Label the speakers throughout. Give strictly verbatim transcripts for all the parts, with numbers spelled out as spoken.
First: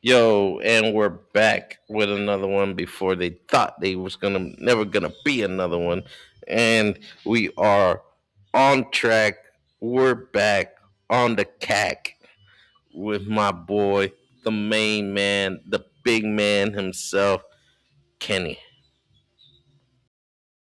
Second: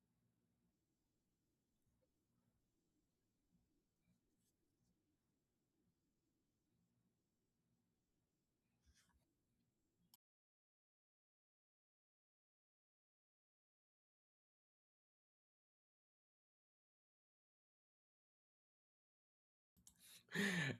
Speaker 1: Yo, and we're back with another one before they thought they was gonna never gonna be another one. And we are on track. We're back on the cack with my boy, the main man, the big man himself, Kenny.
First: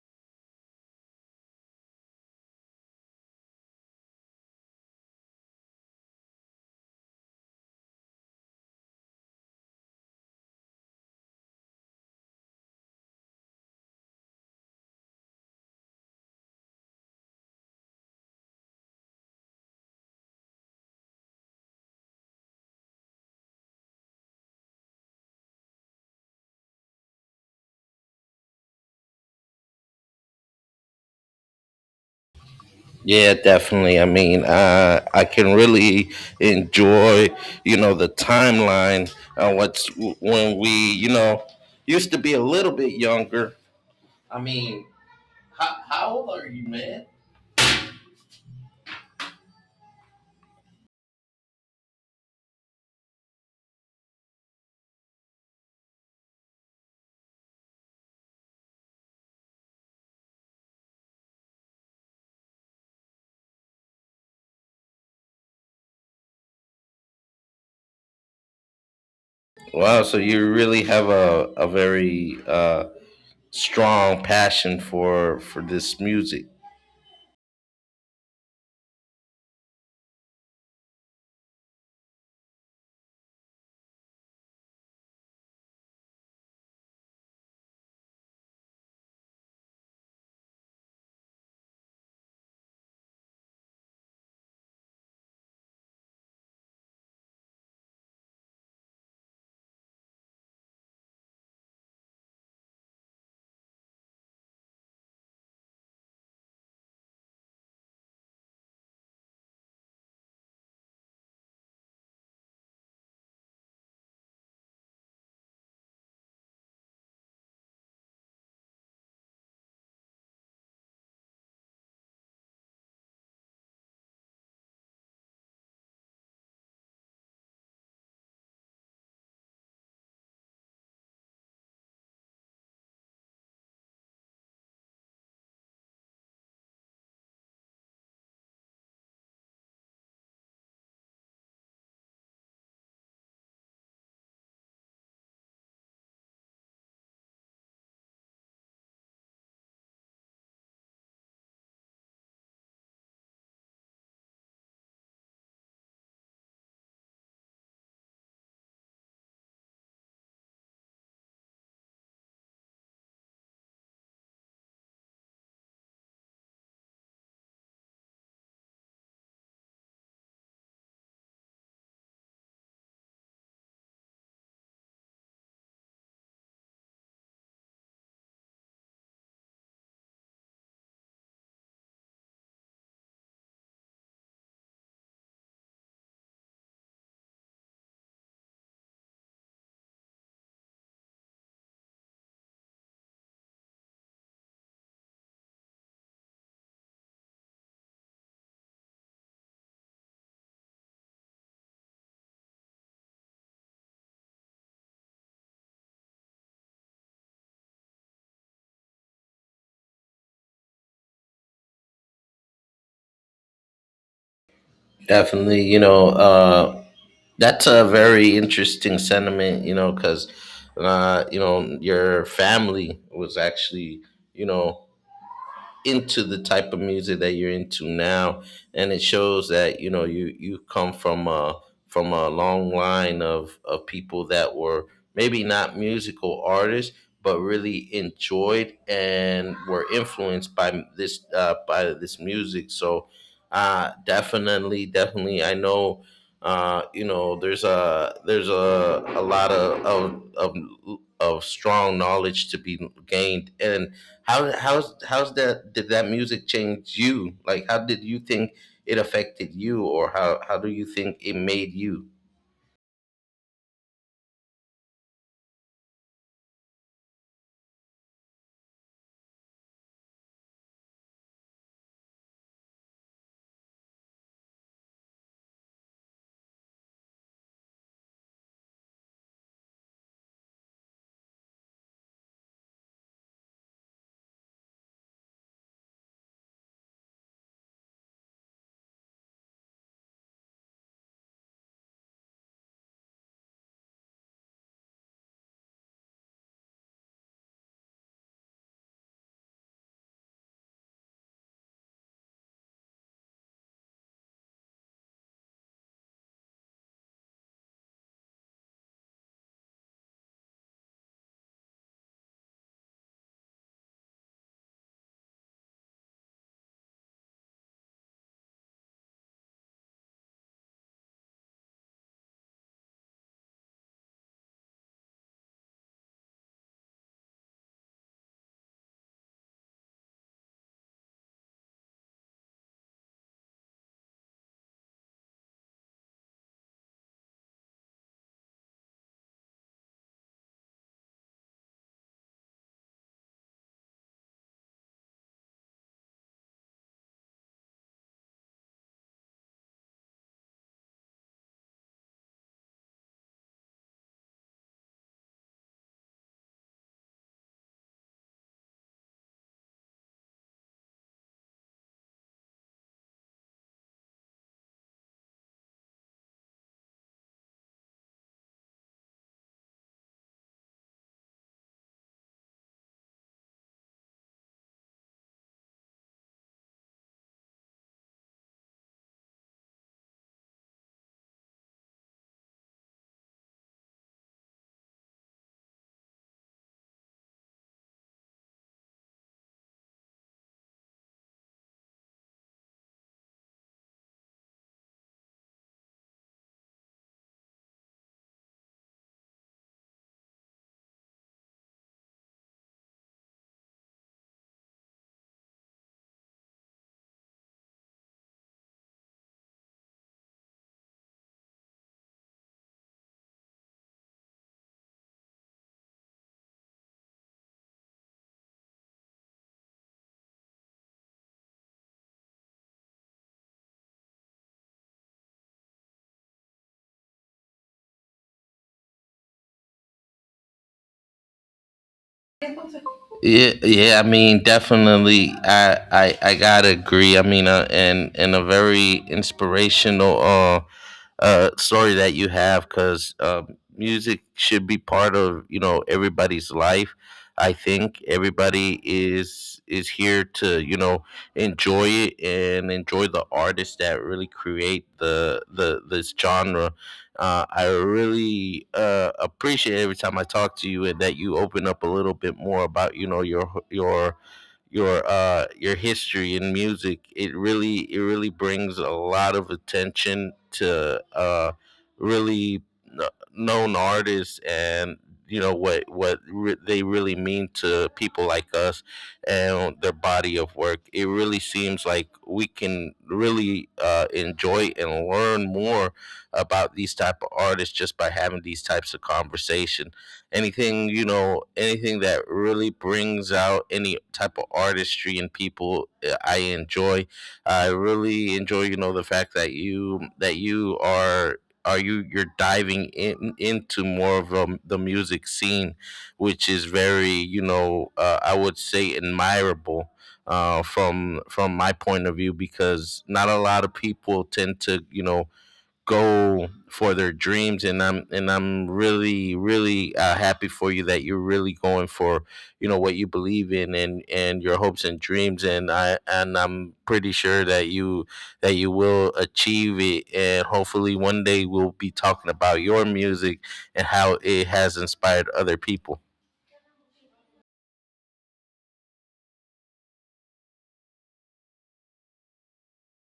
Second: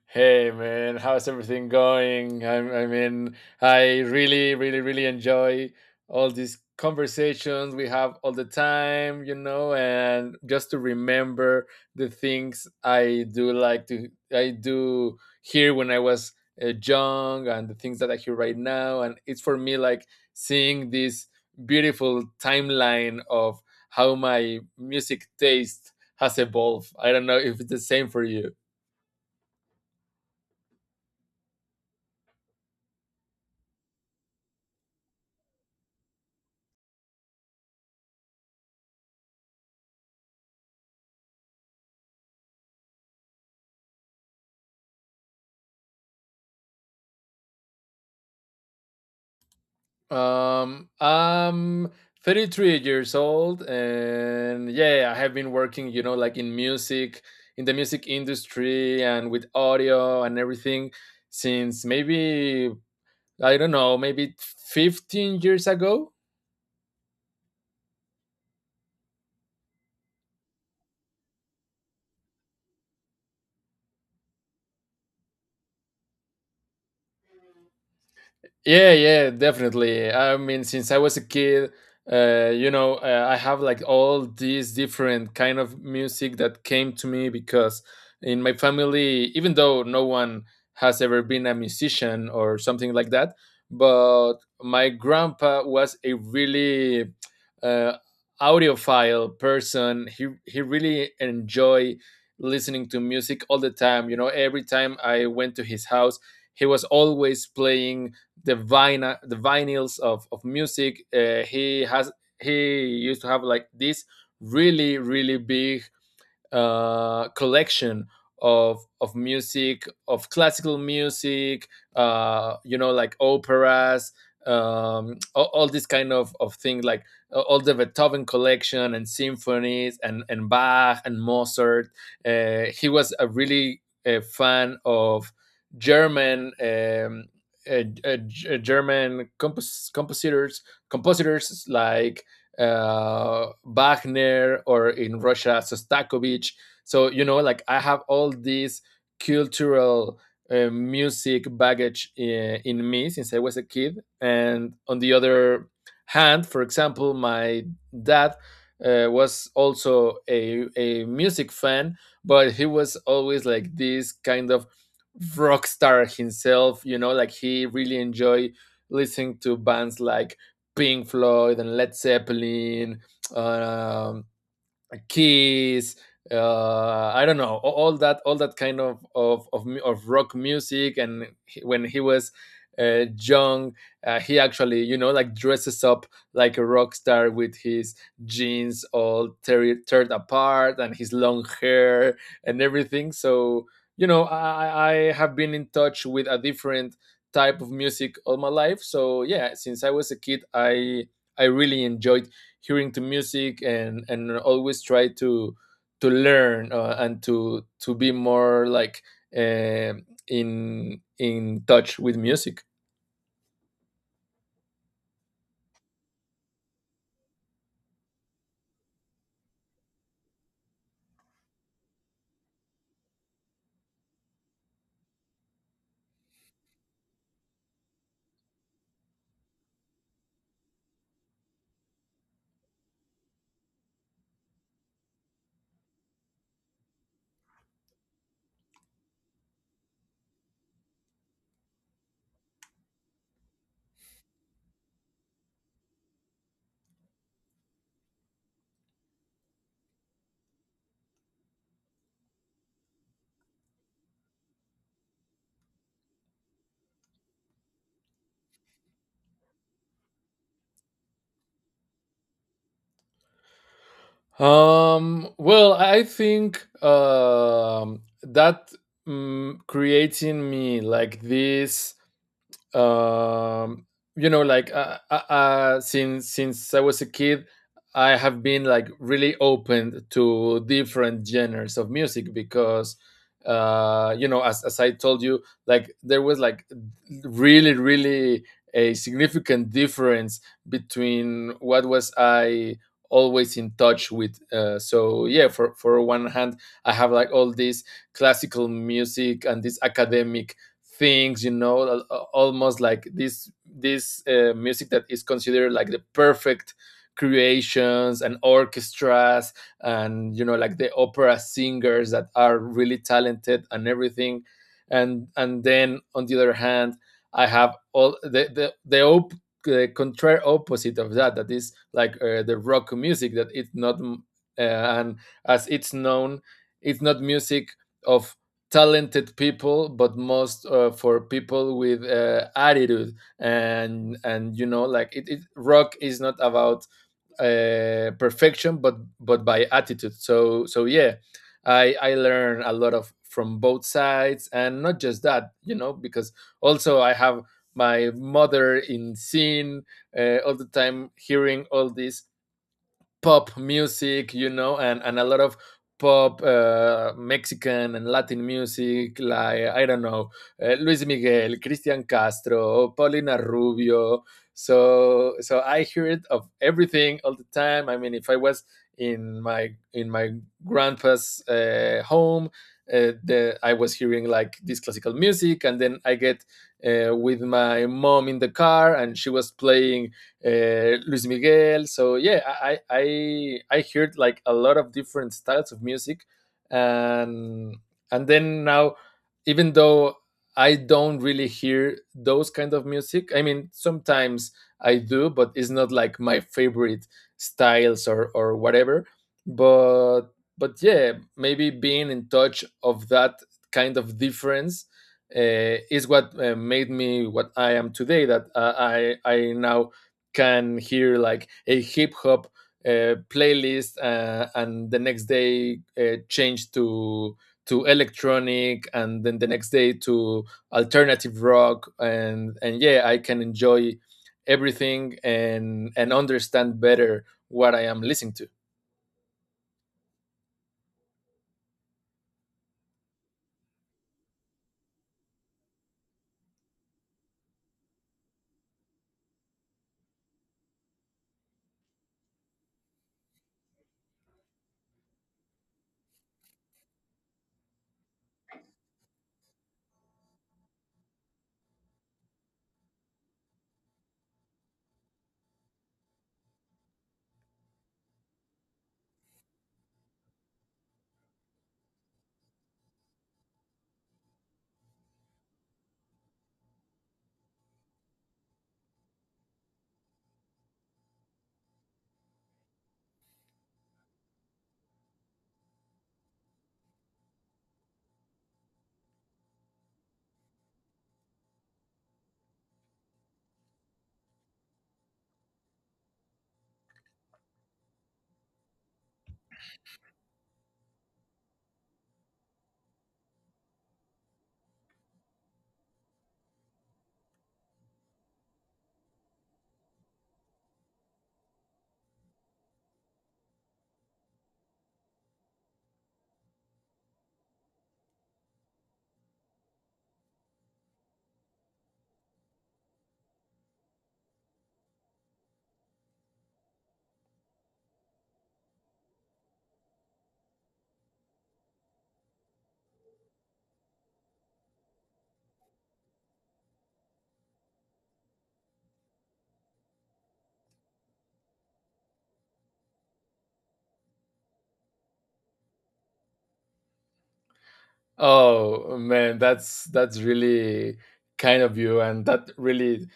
Speaker 2: Hey man, how's everything going? I'm, I mean, I really, really, really enjoy all these conversations we have all the time, you know, and just to remember the things I do like to, I do hear when I was uh, young, and the things that I hear right now. And it's for me like seeing this beautiful timeline of how my music taste has evolved. I don't know if it's the same for you.
Speaker 1: Yeah, definitely. I mean, uh, I can really enjoy, you know, the timeline, uh, what's when we, you know, used to be a little bit younger. I mean, How, how old are you, man?
Speaker 2: Um, I'm thirty-three years old, and yeah, I have been working, you know, like in music, in the music industry, and with audio and everything since maybe, I don't know, maybe fifteen years ago.
Speaker 1: Wow, so you really have a, a very uh, strong passion for for this music.
Speaker 2: Yeah, yeah, definitely. I mean, since I was a kid, uh, you know, uh, I have like all these different kind of music that came to me because in my family, even though no one has ever been a musician or something like that, but my grandpa was a really uh, audiophile person. He he really enjoy listening to music all the time. You know, every time I went to his house, he was always playing the vinyl the vinyls of of music. Uh, he has he used to have like this really really big uh, collection of of music, of classical music, uh, you know, like operas, um, all, all this kind of of thing, like uh, all the Beethoven collection and symphonies and and Bach and Mozart. Uh, he was a really a fan of German. Um, uh, uh, uh, German compos- compositors, compositors like uh, Wagner, or in Russia, Sostakovich. So, you know, like I have all these cultural uh, music baggage in, in me since I was a kid. And on the other hand, for example, my dad uh, was also a, a music fan, but he was always like this kind of rock star himself, you know, like he really enjoyed listening to bands like Pink Floyd and Led Zeppelin, um, uh, Kiss, uh, I don't know, a- all that, all that kind of of of, mu- of rock music. And he- when he was uh, young, uh, he actually, you know, like dresses up like a rock star with his jeans all tear teared apart, and his long hair and everything. So you know, I, I I have been in touch with a different type of music all my life. So yeah, since I was a kid, I I really enjoyed hearing to music and and always try to to learn uh, and to to be more like um in in touch with music.
Speaker 1: Definitely, you know, uh, that's a very interesting sentiment, you know, because uh, you know your family was actually, you know, into the type of music that you're into now, and it shows that you know you you come from a, from a long line of of people that were maybe not musical artists but really enjoyed and were influenced by this uh, by this music so uh definitely definitely I know uh you know there's a there's a a lot of of of, of strong knowledge to be gained. And how how's how's that, did that music change you? Like how did you think it affected you, or how how do you think it made you?
Speaker 2: Um well I think um that mm creates in me like this, um you know, like, uh, uh, uh since since I was a kid, I have been like really open to different genres of music because uh you know, as, as I told you, like there was like really really a significant difference between what was I always in touch with. Uh, so yeah, for for one hand, I have like all this classical music and this academic things, you know, almost like this this uh, music that is considered like the perfect creations and orchestras, and you know like the opera singers that are really talented and everything. and and then on the other hand, I have all the the the op- the contrary opposite of that, that is like uh, the rock music that it's not, mm, uh, and as it's known, it's not music of talented people, but most uh, for people with uh, attitude. and and you know like it, it rock is not about uh, perfection but but by attitude. So so yeah, i i learn a lot of from both sides. And not just that, you know, because also I have my mother in scene uh, all the time hearing all these pop music, you know, and, and a lot of pop uh, Mexican and Latin music, like, I don't know, uh, Luis Miguel, Cristian Castro, Paulina Rubio. So, so I hear it of everything all the time. I mean, if I was in my in my grandpa's uh, home, uh, the, I was hearing like this classical music, and then I get uh, with my mom in the car, and she was playing uh, Luis Miguel. So yeah, I, I I heard like a lot of different styles of music, and and then now, even though I don't really hear those kind of music, I mean sometimes I do, but it's not like my favorite styles or or whatever. But but yeah, maybe being in touch of that kind of difference uh, is what uh, made me what I am today. That uh, I I now can hear like a hip hop uh, playlist, uh, and the next day uh, change to to electronic, and then the next day to alternative rock. and and yeah, I can enjoy everything and and understand better what I am listening to.
Speaker 1: Yeah, yeah. I mean, definitely. I, I, I gotta agree. I mean, uh, and and a very inspirational uh, uh, story that you have, because uh, music should be part of, you know, everybody's life. I think everybody is is here to, you know, enjoy it and enjoy the artists that really create the the this genre. uh, I really uh, appreciate every time I talk to you and that you open up a little bit more about, you know, your your your uh, your history in music. It really, it really brings a lot of attention to, uh, really kn- known artists, and, you know, what what re- they really mean to people like us, and their body of work. It really seems like we can really uh, enjoy and learn more about these type of artists just by having these types of conversation. Anything, you know, anything that really brings out any type of artistry in people, uh, I enjoy. I really enjoy, you know, the fact that you that you are, are you you're diving in into more of um, the music scene, which is very, you know, uh, I would say admirable, uh, from from my point of view, because not a lot of people tend to, you know, go for their dreams. And I'm and I'm really really uh, happy for you that you're really going for, you know, what you believe in, and and your hopes and dreams, and I and I'm pretty sure that you that you will achieve it, and hopefully one day we'll be talking about your music and how it has inspired other people.
Speaker 2: Oh man, that's that's really kind of you, and that really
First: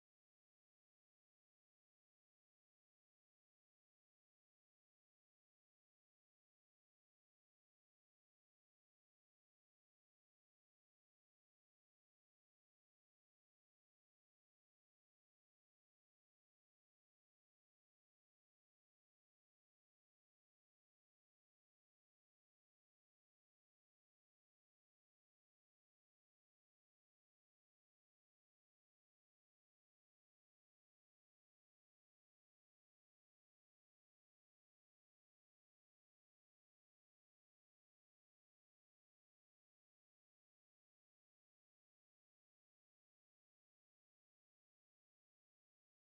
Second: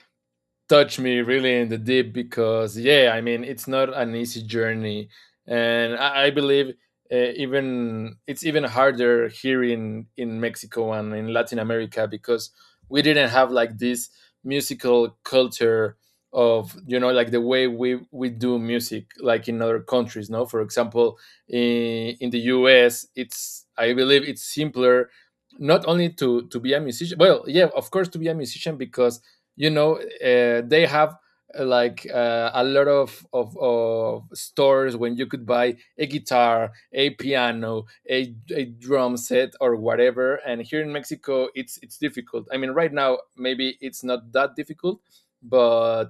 Speaker 2: touched me really in the deep, because yeah, I mean, it's not an easy journey. And i, I believe uh, even it's even harder here in in Mexico and in Latin America because we didn't have like this musical culture of, you know, like the way we we do music like in other countries, no, for example. In, in the U S, it's, I believe it's simpler, not only to to be a musician, well yeah, of course, to be a musician, because you know, uh, they have uh, like uh, a lot of, of of stores when you could buy a guitar, a piano, a, a drum set or whatever. And here in Mexico, it's it's difficult. I mean, right now maybe it's not that difficult, but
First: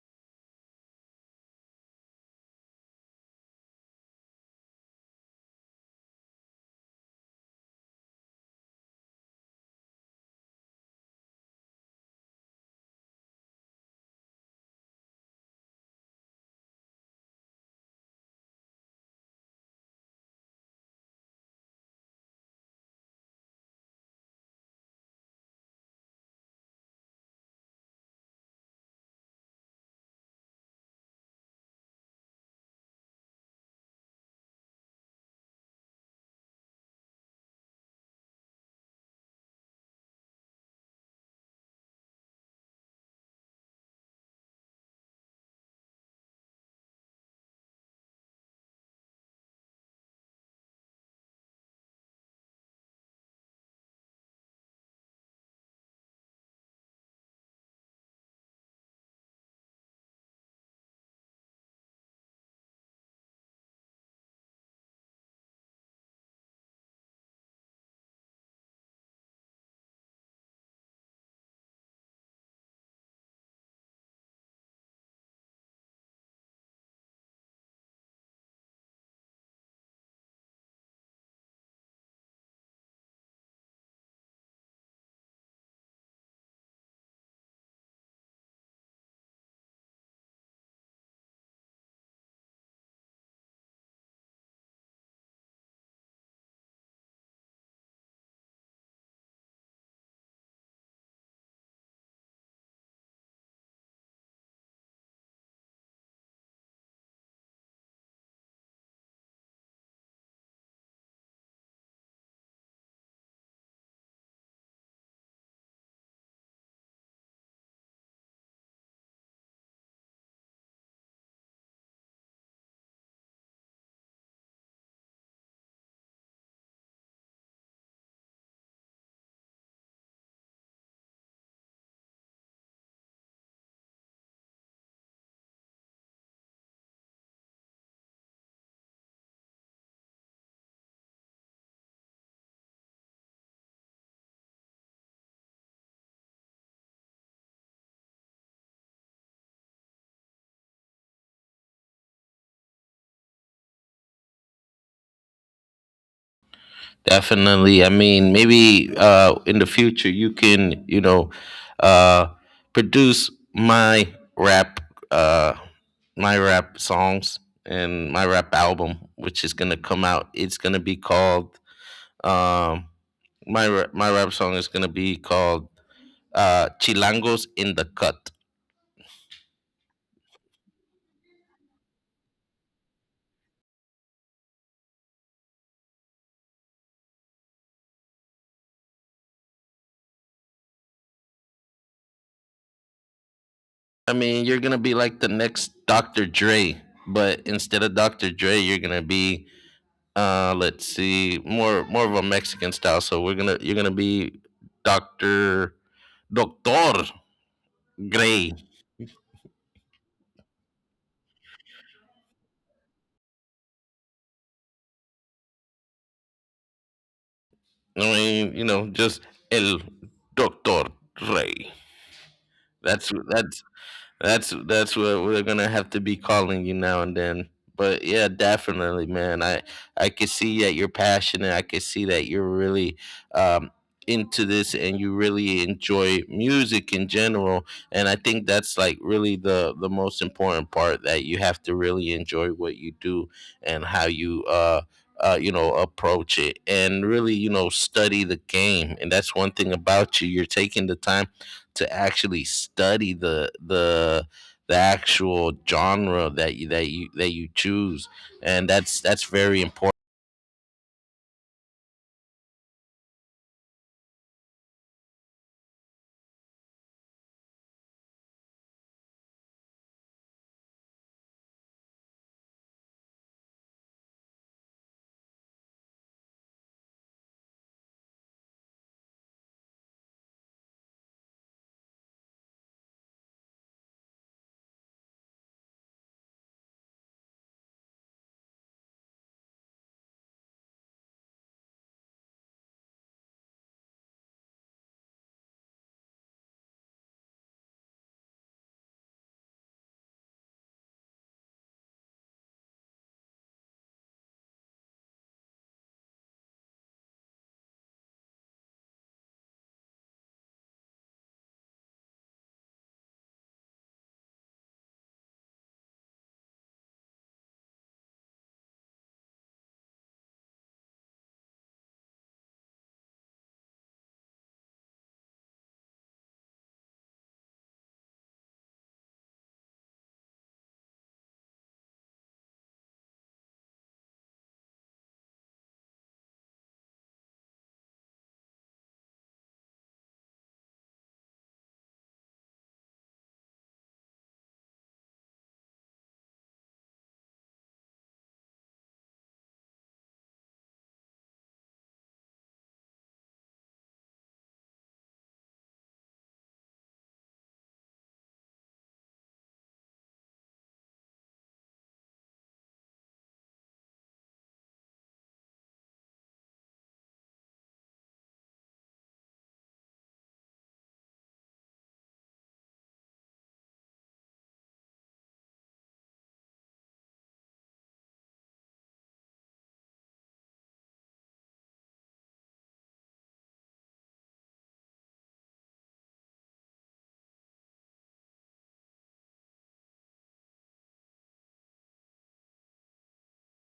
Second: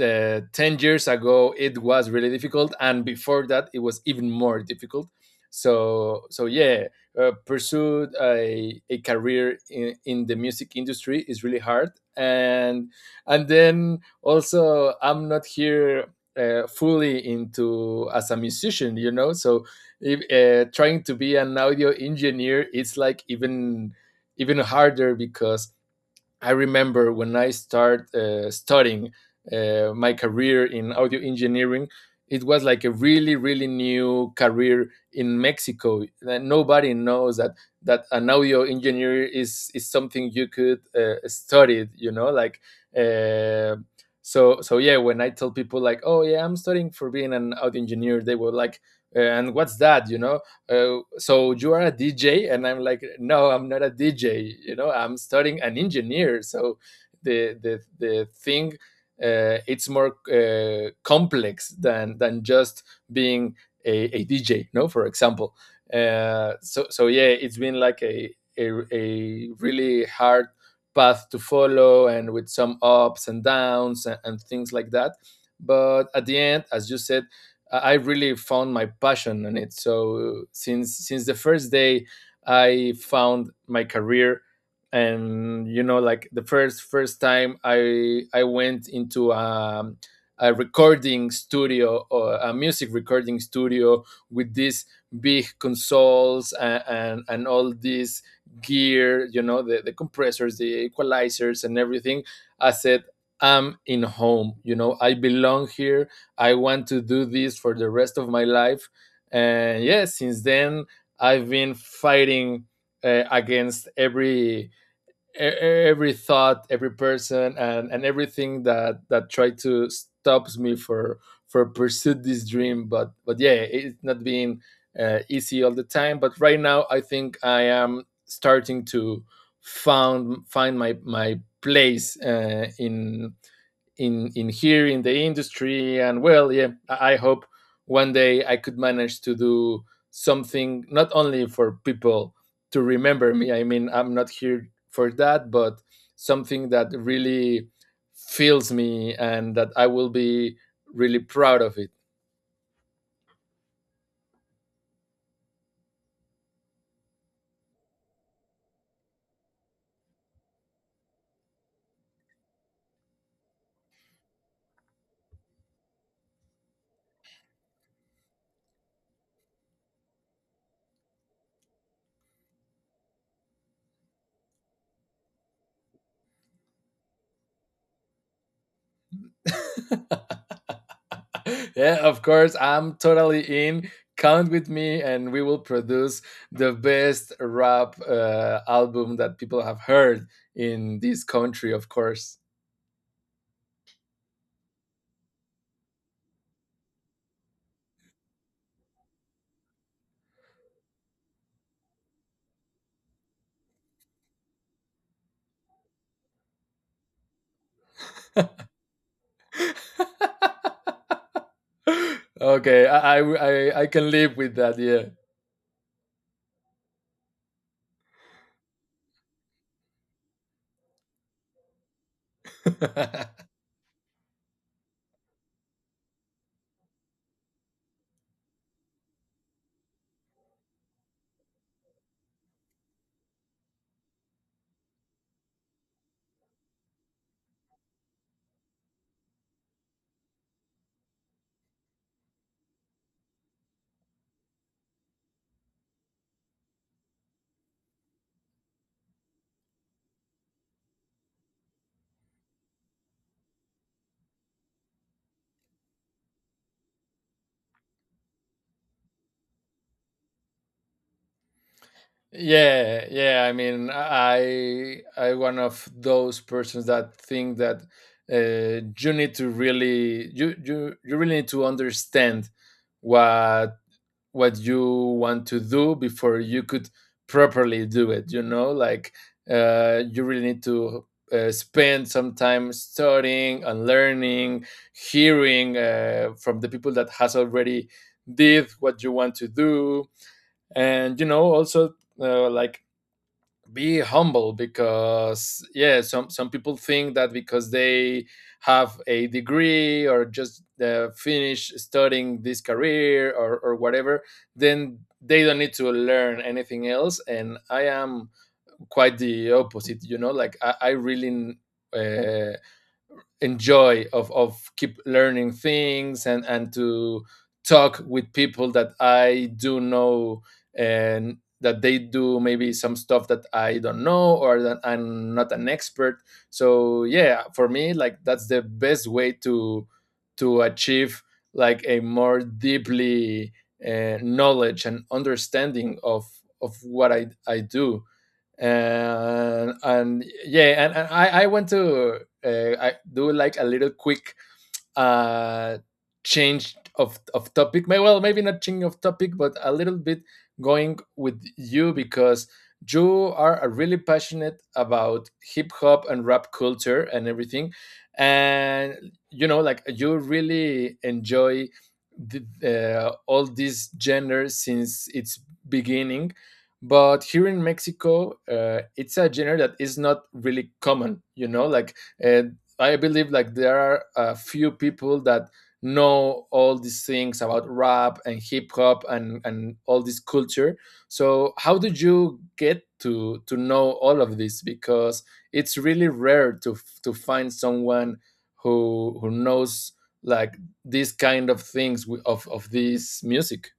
Speaker 2: uh, ten years ago it was really difficult, and before that it was even more difficult. So so yeah, uh, pursued a, a career in, in the music industry is really hard. and and then also I'm not here uh, fully into as a musician, you know. So if, uh, trying to be an audio engineer, it's like even even harder, because I remember when I started uh, studying uh, my career in audio engineering, it was like a really, really new career in Mexico. That nobody knows that that an audio engineer is is something you could uh, study. You know, like. Uh, so, so yeah, when I tell people like, "Oh yeah, I'm studying for being an audio engineer," they were like, "Uh, and what's that?" You know, uh, so you are a D J? And I'm like, no, I'm not a D J, you know, I'm studying an engineer. So the the, the thing, uh, it's more uh, complex than than just being a, D J, no, for example. Uh, so so yeah, it's been like a, a a really hard path to follow, and with some ups and downs, and, and things like that. But at the end, as you said, I really found my passion in it. So since since the first day I found my career, and you know like the first first time I I went into um, a recording studio, or a music recording studio, with these big consoles and, and, and all this gear, you know, the, the compressors, the equalizers, and everything. I said, I'm in home, you know, I belong here. I want to do this for the rest of my life. And yeah, since then, I've been fighting uh, against every e- e-, every thought, every person, and, and everything that that tried to stops me for for pursue this dream. But but yeah, it's not been uh, easy all the time. But right now, I think I am starting to found find my my place, uh, in in in here in the industry. And well, yeah, I hope one day I could manage to do something, not only for people to remember me. I mean, I'm not here for that, but something that really fills me and that I will be really proud of it.
Speaker 1: Definitely. I mean, maybe uh, in the future you can, you know, uh, produce my rap, uh, my rap songs and my rap album, which is gonna come out. It's gonna be called, um, my ra- my rap song is gonna be called uh, Chilangos in the Cut.
Speaker 2: Yeah, of course, I'm totally in. Count with me and we will produce the best rap uh, album that people have heard in this country, of course.
Speaker 1: I mean, you're gonna be like the next Doctor Dre, but instead of Doctor Dre, you're gonna be, Uh, let's see, more more of a Mexican style. So we're gonna you're gonna be Doctor, Doctor Gray.
Speaker 2: Okay, I, I i I can live with that, yeah.
Speaker 1: I mean, you know, just El Doctor Ray. That's that's That's that's what we're gonna have to be calling you now and then. But yeah, definitely, man. I I could see that you're passionate. I could see that you're really um, into this, and you really enjoy music in general. And I think that's like really the the most important part, that you have to really enjoy what you do and how you, uh, uh you know, approach it, and really, you know, study the game. And that's one thing about you. You're taking the time to actually study the the the actual genre that you that you that you choose, and that's that's very important.
Speaker 2: Yeah, yeah, I mean, i i one of those persons that think that uh, you need to really, you, you you really need to understand what what you want to do before you could properly do it, you know. Like uh, you really need to uh, spend some time studying and learning, hearing uh, from the people that has already did what you want to do, and you know, also uh, like be humble. Because yeah, some some people think that because they have a degree or just uh, finish studying this career, or, or whatever, then they don't need to learn anything else. And I am quite the opposite, you know, like i, I really uh, enjoy of of keep learning things, and and to talk with people that I do know and that they do maybe some stuff that I don't know or that I'm not an expert. So yeah, for me, like that's the best way to to achieve like a more deeply uh, knowledge and understanding of of what I I do. And and yeah, and, and I, I went to, uh, I do like a little quick, uh, change of, of topic. May- Well, maybe not change of topic, but a little bit going with you, because you are uh, really passionate about hip hop and rap culture and everything. And, you know, like you really enjoy the, uh, all these genres since its beginning. But here in Mexico, uh, it's a genre that is not really common, you know, like, uh, I believe like there are a few people that know all these things about rap and hip hop and and all this culture. So how did you get to to know all of this? Because it's really rare to f- to find someone who who knows, like, these kind of things, wi- of of this music.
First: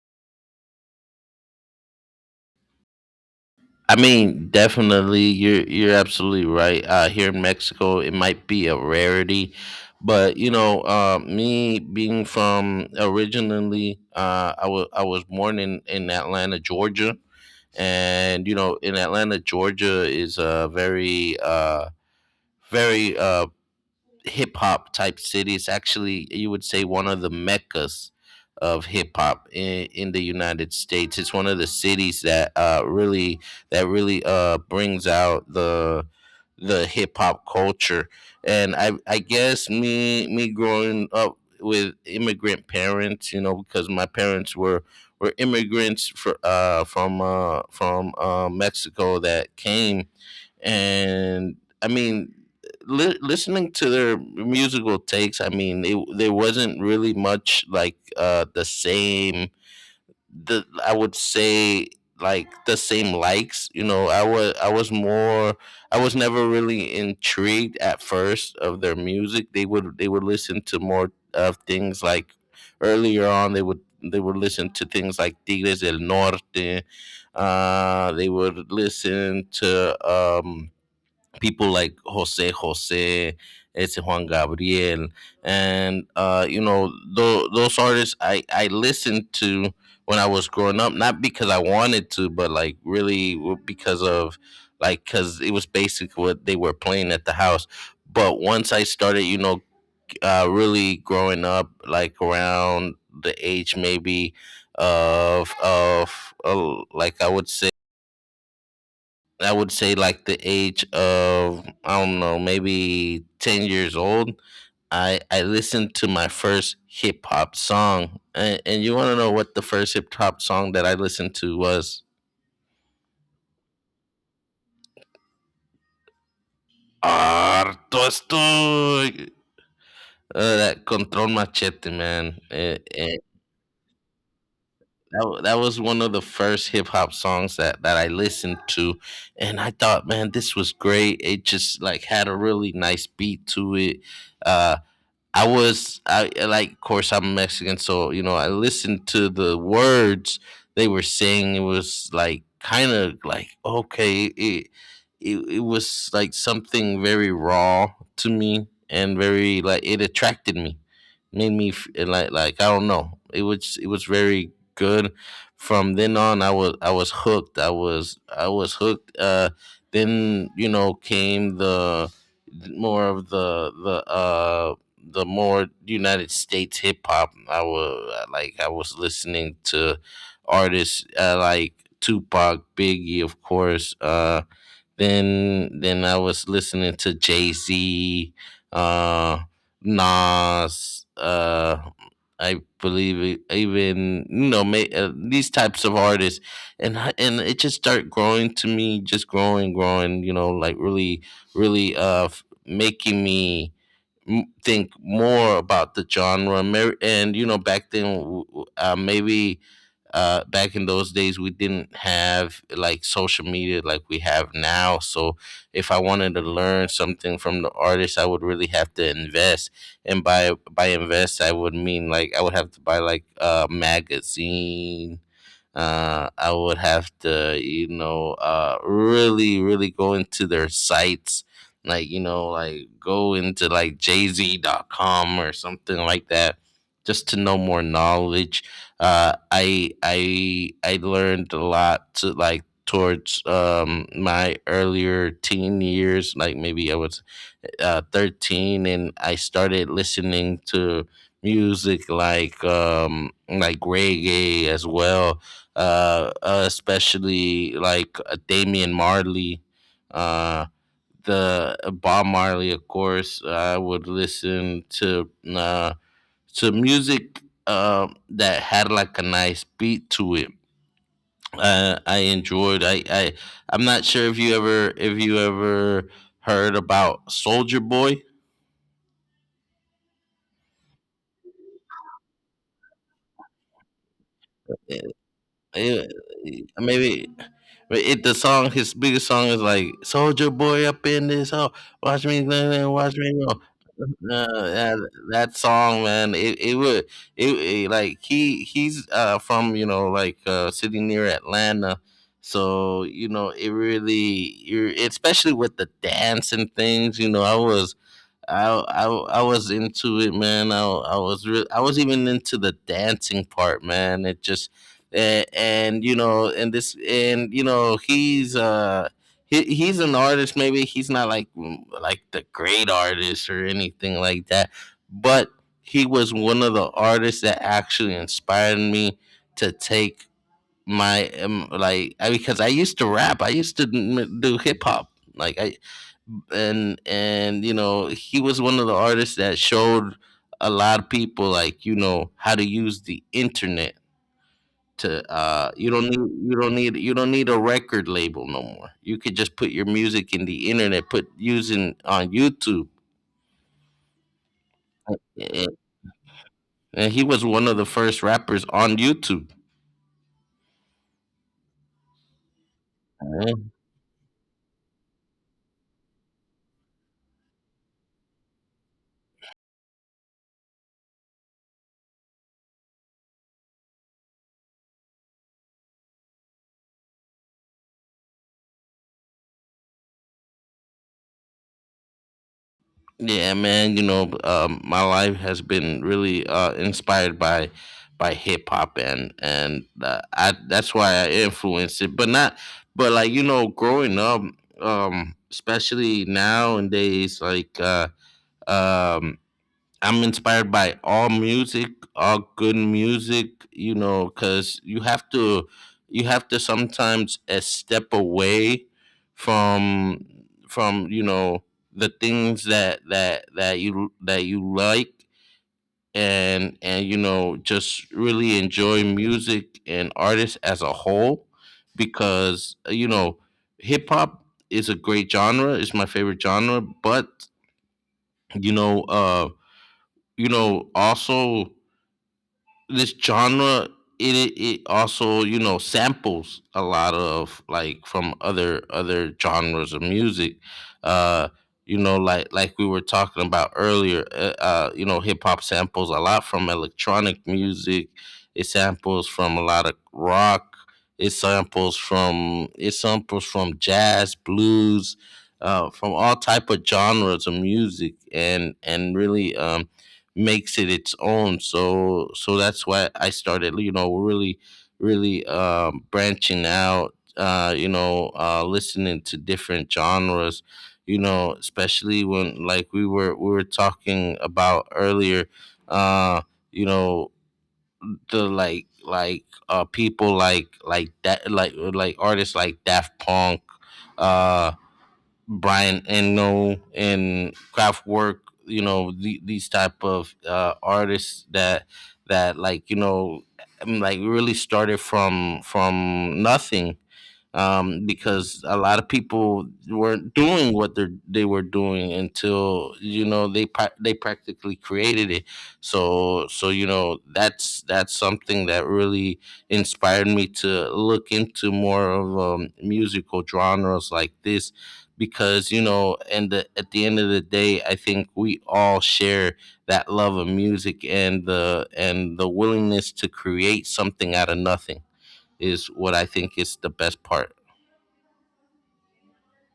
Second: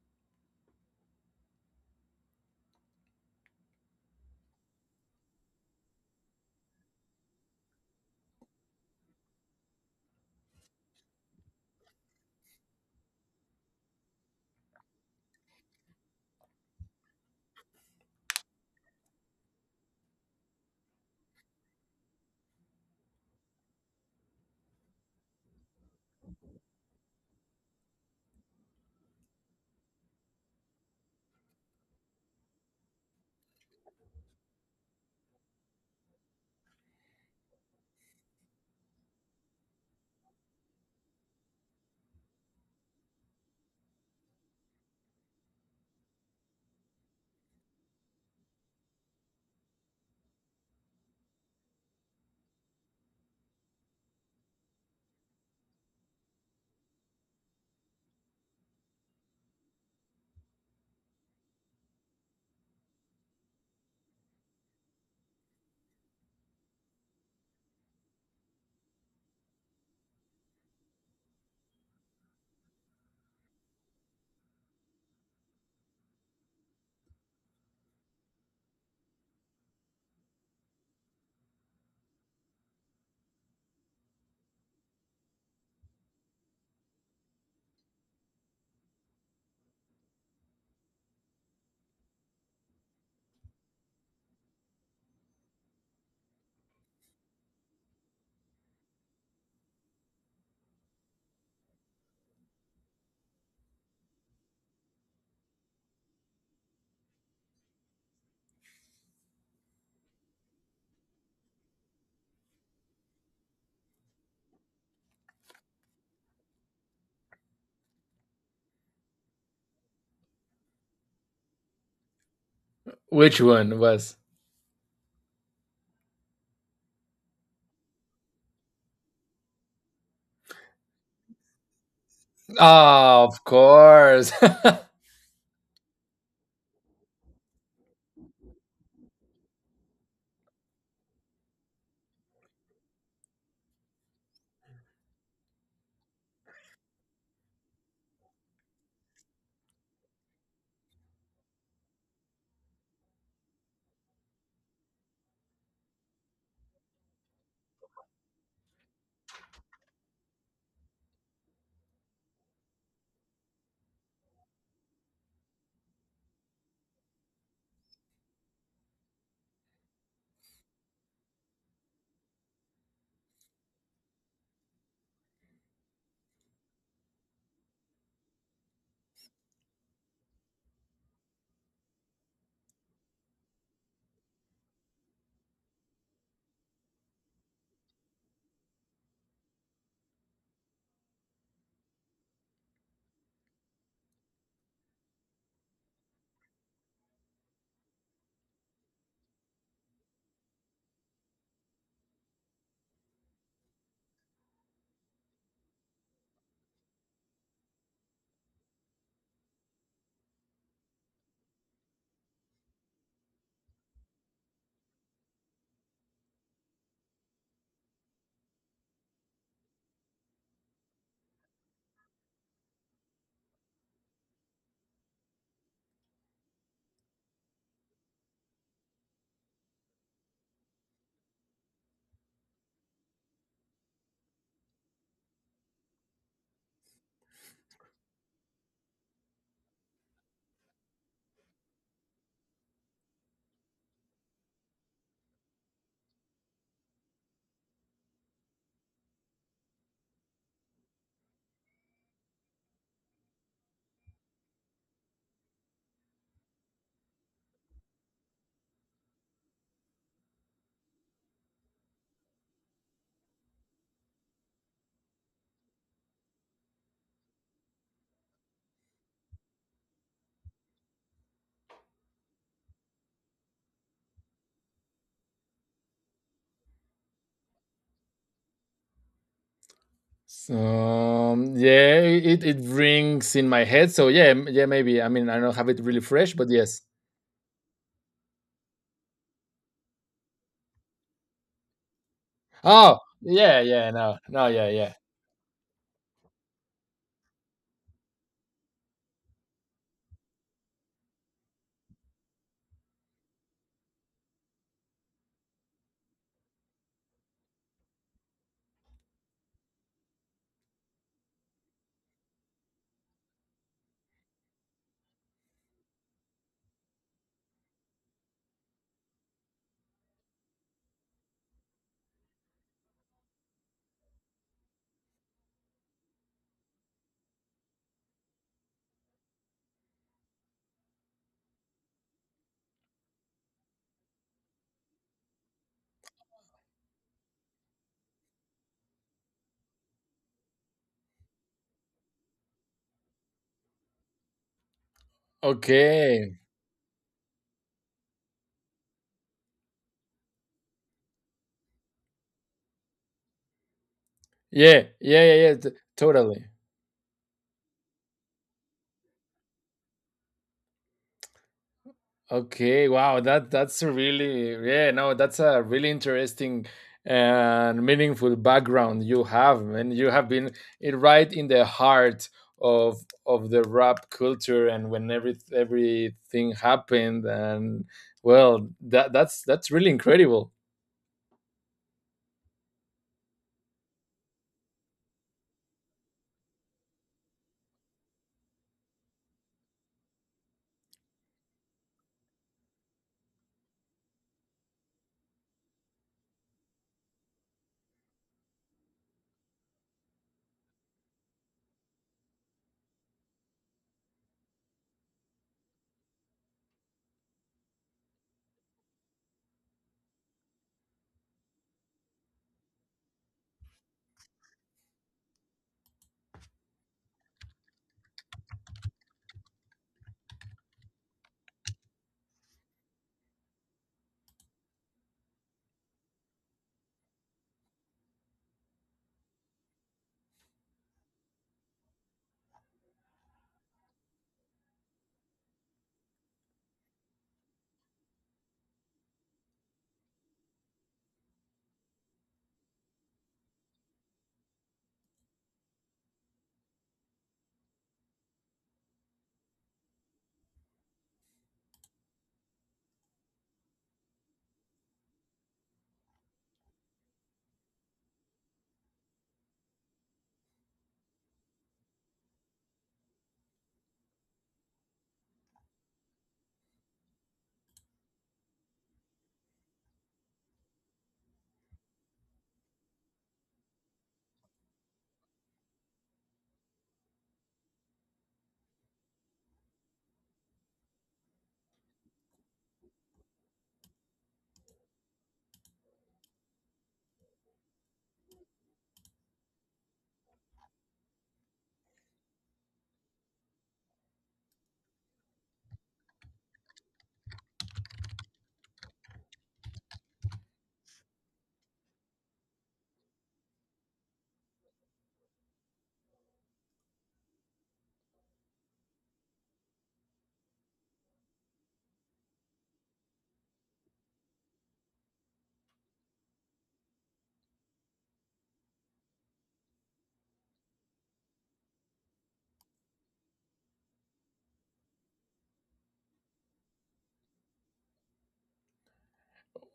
Speaker 1: I mean, definitely, you're you're absolutely right. Uh, here in Mexico it might be a rarity, but you know, uh me being from originally, uh i was I was born in, in Atlanta, Georgia. And, you know, in Atlanta, Georgia is a very uh very uh, hip hop type city. It's actually, you would say, one of the meccas of hip hop in, in the United States. It's one of the cities that uh, really that really uh, brings out the the hip hop culture. And I I guess me me growing up with immigrant parents, you know, because my parents were were immigrants for, uh, from uh, from uh, Mexico that came. And I mean, li- listening to their musical takes, I mean, it, there wasn't really much like, uh, the same. The, I would say, like the same likes. You know, I was I was more. I was never really intrigued at first of their music. They would they would listen to more of things like, earlier on. They would they would listen to things like Tigres del Norte. Uh, they would listen to. Um, people like Jose Jose, ese Juan Gabriel, and uh, you know, tho- those artists I I listened to when I was growing up, not because I wanted to, but like really w- because of, like, because it was basically what they were playing at the house. But once I started, you know, uh, really growing up, like around the age maybe of of uh, like I would say I would say like the age of, I don't know, maybe ten years old. I I listened to my first hip hop song. And, and you want to know what the first hip hop song that I listened to was?
Speaker 2: Which one was?
Speaker 1: Harto estoy. Uh, that Control Machete, man. It,
Speaker 2: Ah,
Speaker 1: it-
Speaker 2: of course.
Speaker 1: that, wa- that was one of the first hip hop songs that, that I listened to. And I thought, man, this was great. It just like had a really nice beat to it. Uh, I was, I I like, of course, I'm Mexican, so, you know, I listened to the words they were saying. It was like kind of like okay, it, it it was like something very raw to me, and very like it attracted me. Made me f- like, like I don't know. It was it was very good. From then on, I was I was hooked. I was I was hooked. Uh, then, you know, came the more of the, the uh the more United States hip hop. I was like I was listening to artists uh, like Tupac, Biggie, of course. Uh, then then I was listening to Jay Z, uh, Nas. Uh, I believe, it- even you know, ma- uh, these types of artists. And, I- and it just started growing to me, just growing, growing. You know, like really, really, uh, f- making me m- think more about the genre. Mar- and you know, back then, w- w- uh, maybe uh, back in those days, we didn't have like social media like we have now. So if I wanted to learn something from the artist, I would really have to invest. And by, by invest, I would mean like I would have to buy like a magazine, uh, I would have to, you know, uh, really, really go into their sites, like, you know, like go into like Jay Z dot com or something like that, just to know more knowledge. Uh, I, I, I learned a lot to, like, towards um, my earlier teen years, like maybe I would, uh, thirteen, and I started listening to music like, um like reggae as well, uh, uh especially like, uh, Damian Marley. Uh, the, uh, Bob Marley, of course, I would listen to, uh to music uh, that had like a nice beat to it. uh, I enjoyed. I I I'm not sure if you ever, if you ever heard about Soldier Boy.
Speaker 2: So um, yeah, it it rings in my head. So yeah, m- yeah, maybe. I mean, I don't have it really
Speaker 1: It,
Speaker 2: fresh, but yes.
Speaker 1: maybe, but it the song, his biggest song is like, Soldier Boy up in this, oh, watch me go, go,
Speaker 2: Oh
Speaker 1: watch me
Speaker 2: yeah,
Speaker 1: go.
Speaker 2: yeah, no,
Speaker 1: uh,
Speaker 2: no, yeah, yeah.
Speaker 1: yeah, that song, man, it, it would it, it like, he he's uh from, you know, like uh city near Atlanta. So, you know, it really, you, especially with the dance and things, you know, i was I I I was into it, man. I I was, re- I was even into the dancing part, man. It just. And, and you know, and this and you know, he's uh he, he's an artist. Maybe he's not like, mm, like the great artist or anything like that, but he was one of the artists that actually inspired me to take my, um, like I, because I used to rap. I used to m- do hip hop. Like I and and you know he was one of the artists that showed a lot of people like you know how to use the internet to uh you don't need
Speaker 2: Okay.
Speaker 1: you don't need you don't need a record label no more. You could just put your music in the internet, put using on YouTube.
Speaker 2: Yeah, yeah, yeah, yeah.
Speaker 1: and,
Speaker 2: T- totally.
Speaker 1: and he was one of the first rappers on YouTube.
Speaker 2: Okay, wow, that that's a really yeah, no, that's a really interesting and meaningful background you have, man. You have been it right in the heart of of the rap culture and when every everything happened. And well, that that's that's really incredible.
Speaker 1: Yeah, man. You know, um, my life has been really uh, inspired by by hip hop, and and uh, I that's why I influenced it, but not, but like you know, growing up, um, especially nowadays, like uh, um, I'm inspired by all music, all good music, you know, because you have to, you have to sometimes a step away from, from, you know, the things that that that you that you like. And and you know just really enjoy music and artists as a whole because eh, you know, hip hop is a great genre, it's my favorite genre, but you know, uh, you know, also this genre, it it also, you know, samples a lot of, like, from other other genres of music. uh you know like like we were talking about earlier. Uh, uh you know, hip hop samples a lot from electronic music. It samples from a lot of rock. It samples from it samples from jazz, blues, uh from all type of genres of music, and and really um makes it its own. So so that's why I started, you know, really really um, branching out. Uh, you know, uh, listening to different genres. You know, especially when, like we were we were talking about earlier. Uh, you know the like like uh people like like that like like artists like Daft Punk, uh, Brian Eno, and Kraftwerk. You know, the, these type of uh, artists that that like you know, I'm, like really started from from nothing, um, because a lot of people weren't doing what they they were doing until, you know, they pra- they practically created it. So so you know that's that's something that really inspired me to look into more of, um, musical genres like this, because you know, and the, at the end of the day, I think we all share that love of music, and the and the willingness to create something out of nothing is what I think is the best part.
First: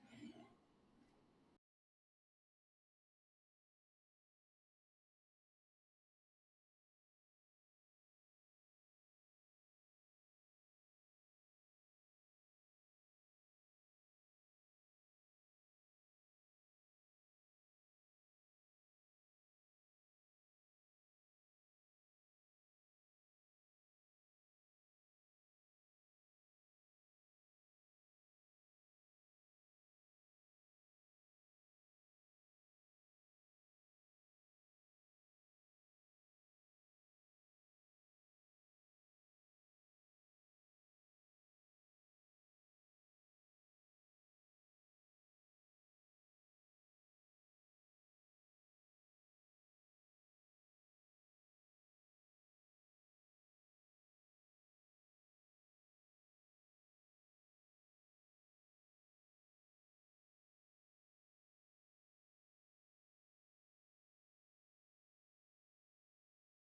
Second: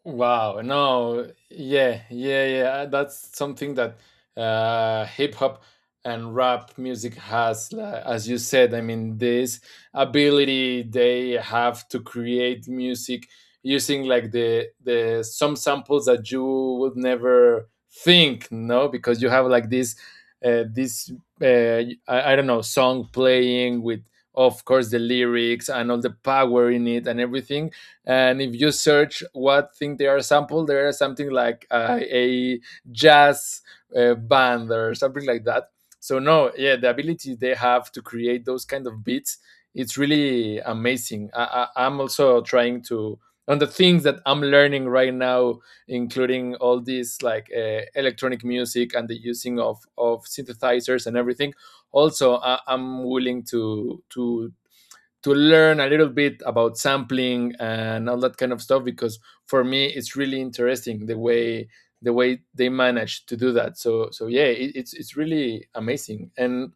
Speaker 2: Wow, no, yeah, yeah, yeah. uh, That's something that uh, hip hop and rap music has, like, as you said. I mean, this ability they have to create music using, like, the the some samples that you would never think, no, because you have like this, uh, this uh, I, I don't know, song playing with, of course, the lyrics and all the power in it and everything. And if you search what thing they are sampled, there is something like, uh, a jazz, uh, band or something like that. So no, yeah, the ability they have to create those kind of beats, it's really amazing. I, I, I'm also trying to, on the things that I'm learning right now, including all this like, uh, electronic music and the using of of synthesizers and everything. Also, I, I'm willing to to to learn a little bit about sampling and all that kind of stuff, because for me it's really interesting the way the way they manage to do that. So so yeah, it, it's it's really amazing. And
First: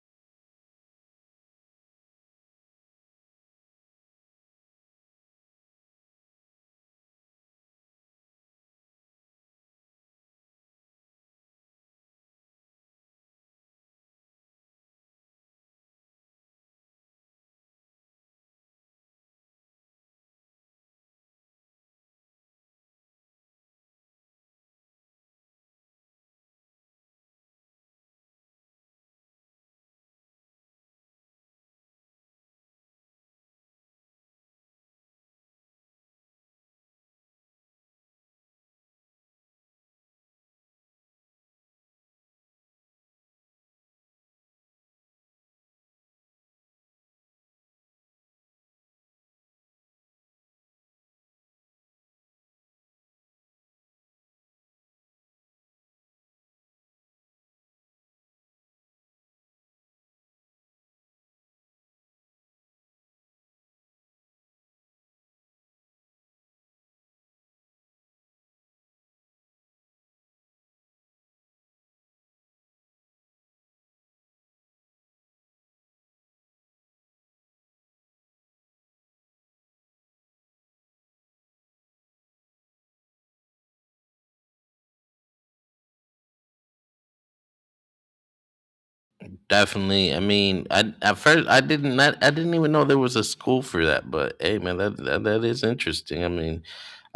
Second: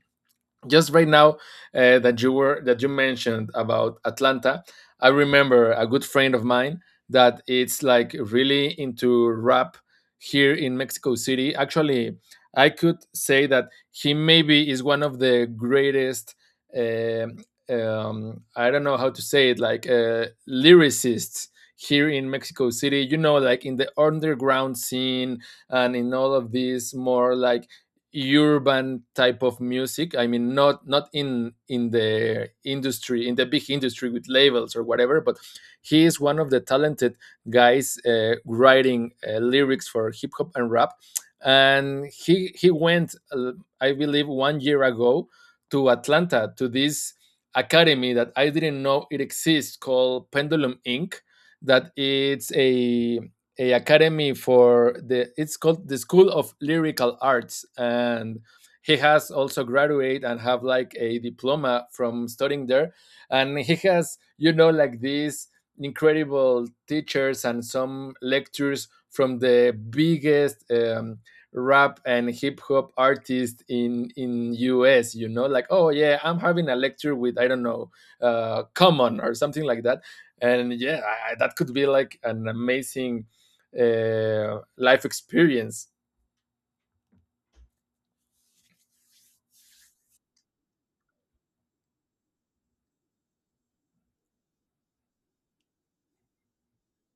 Speaker 2: just right now, uh, that you were that you mentioned about Atlanta, I remember a good friend of mine that it's like really into rap here in Mexico City. Actually, I could say that he maybe is one of the greatest. Um, um, I don't know how to say it, like, uh, lyricists here in Mexico City. You know, like in the underground scene and in all of these more like urban type of music. I mean, not not in in the industry, in the big industry with labels or whatever, but he is one of the talented guys, uh, writing, uh, lyrics for hip hop and rap. And he he went, uh, I believe one year ago, to Atlanta, to this academy that I didn't know it exists, called Pendulum Inc, that it's a a academy for the... it's called the School of Lyrical Arts. And he has also graduate and have like a diploma from studying there, and he has, you know, like these incredible teachers and some lectures from the biggest. Um, rap and hip hop artist in in U S, you know, like, oh yeah, I'm having a lecture with, I don't know, uh common or something like that. And yeah, I, I- that could be like an amazing, uh, life experience.
Speaker 1: Definitely. I mean, I at first I didn't not, I didn't even know there was a school for that, but hey man, that that, that is interesting. I mean,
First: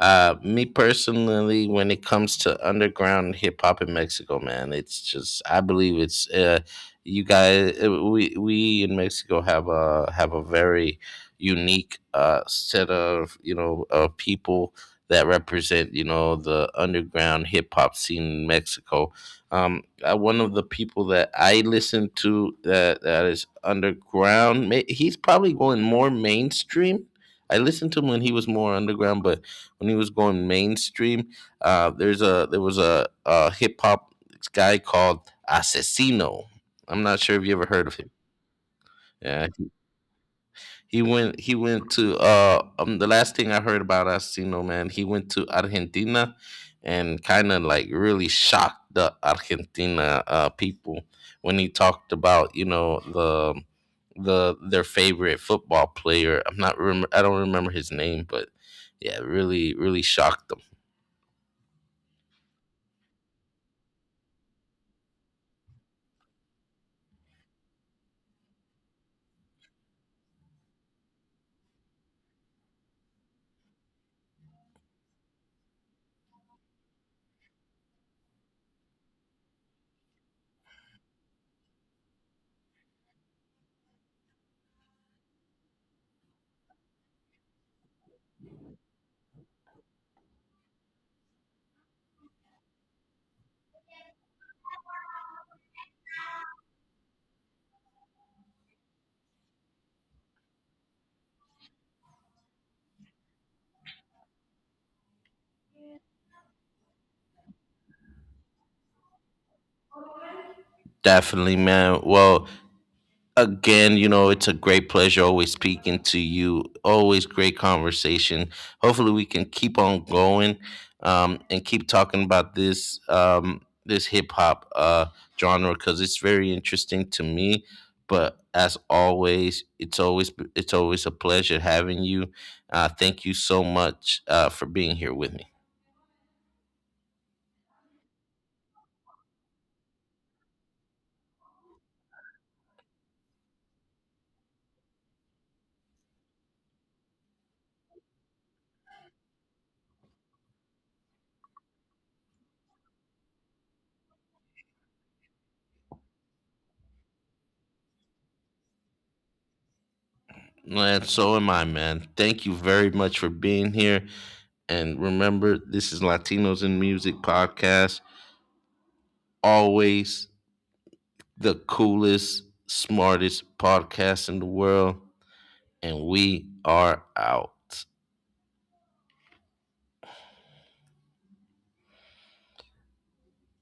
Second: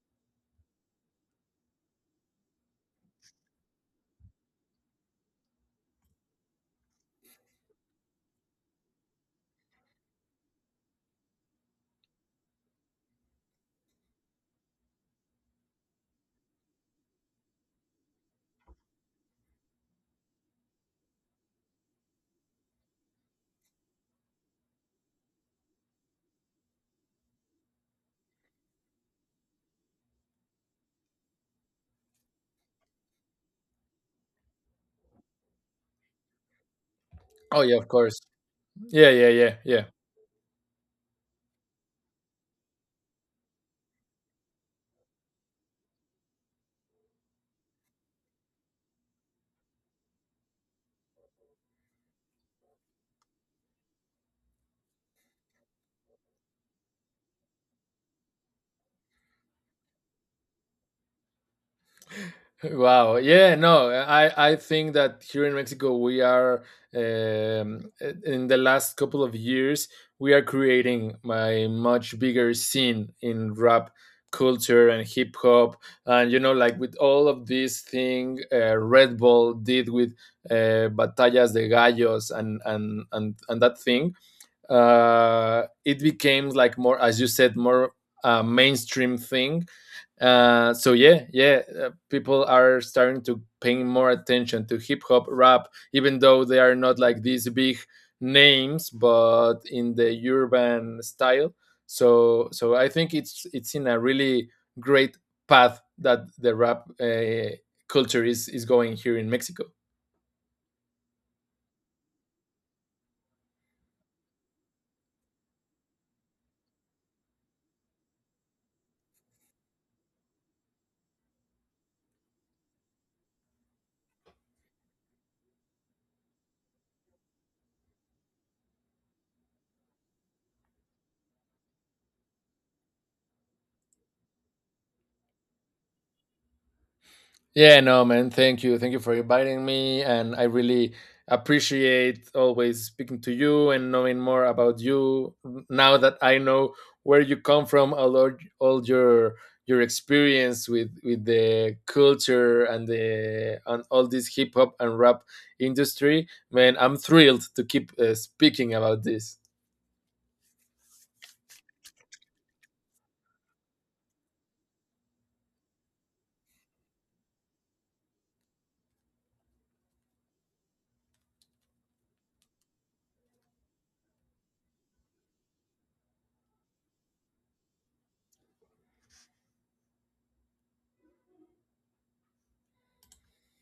Speaker 1: uh me personally, when it comes to underground hip hop in Mexico, man, it's just I believe it's uh you guys uh, we we in Mexico have a have a very unique uh set of, you know, uh people that represent, you know, the underground hip hop scene in Mexico. Um, uh, one of the people that I listen to that that is underground, ma- he's probably going more mainstream. I listened to him when he was more underground, but when he was going mainstream, uh, there's a there was a, a hip hop guy called Asesino. I'm not sure if you
Speaker 2: Oh
Speaker 1: ever
Speaker 2: yeah,
Speaker 1: heard
Speaker 2: of
Speaker 1: of him.
Speaker 2: course. Yeah, yeah,
Speaker 1: Yeah,
Speaker 2: yeah, yeah.
Speaker 1: he went. He went to. Uh, um, the last thing I heard about Asino, man, he went to Argentina and kind of like really shocked the Argentina uh, people when he talked about, you know, the the their favorite football player. I'm not. Rem- I don't remember his name, but yeah, really, really shocked them.
Speaker 2: Wow. Yeah, no, I I think that here in Mexico we are, um, in the last couple of years, we are creating a much bigger scene in rap culture and hip hop. And you know, like with all of this thing, uh, Red Bull did with, uh, Batallas de Gallos, and and and and that thing, uh, it became like more, as you said, more, uh, mainstream thing. Uh, so yeah, yeah, uh, people are starting to paying more attention to hip hop, rap, even though they are not like these big names, but in the urban style. So so I think it's it's in a really great path that the rap, uh, culture is is going here in Mexico.
Speaker 1: Definitely, man. Well, again, you know, it's a great pleasure always speaking to you. Always great conversation. Hopefully, we can keep on going, um, and keep talking about this, um, this hip hop uh, genre, because it's very interesting to me. But as always, it's always it's always a pleasure having you. Uh, thank you so much uh, for being here with me.
Speaker 2: Yeah, no, man. Thank you. Thank you for inviting me. And I really appreciate always speaking to you and knowing more about you, now that I know where you come from, all, or- all your your experience with with the culture and the and all this hip hop and rap industry, man. I'm thrilled to keep, uh, speaking about this.
Speaker 1: And so am I, man. Thank you very much for being here. And remember, this is Latinos in Music podcast. Always the coolest, smartest podcast in the world. And we are out.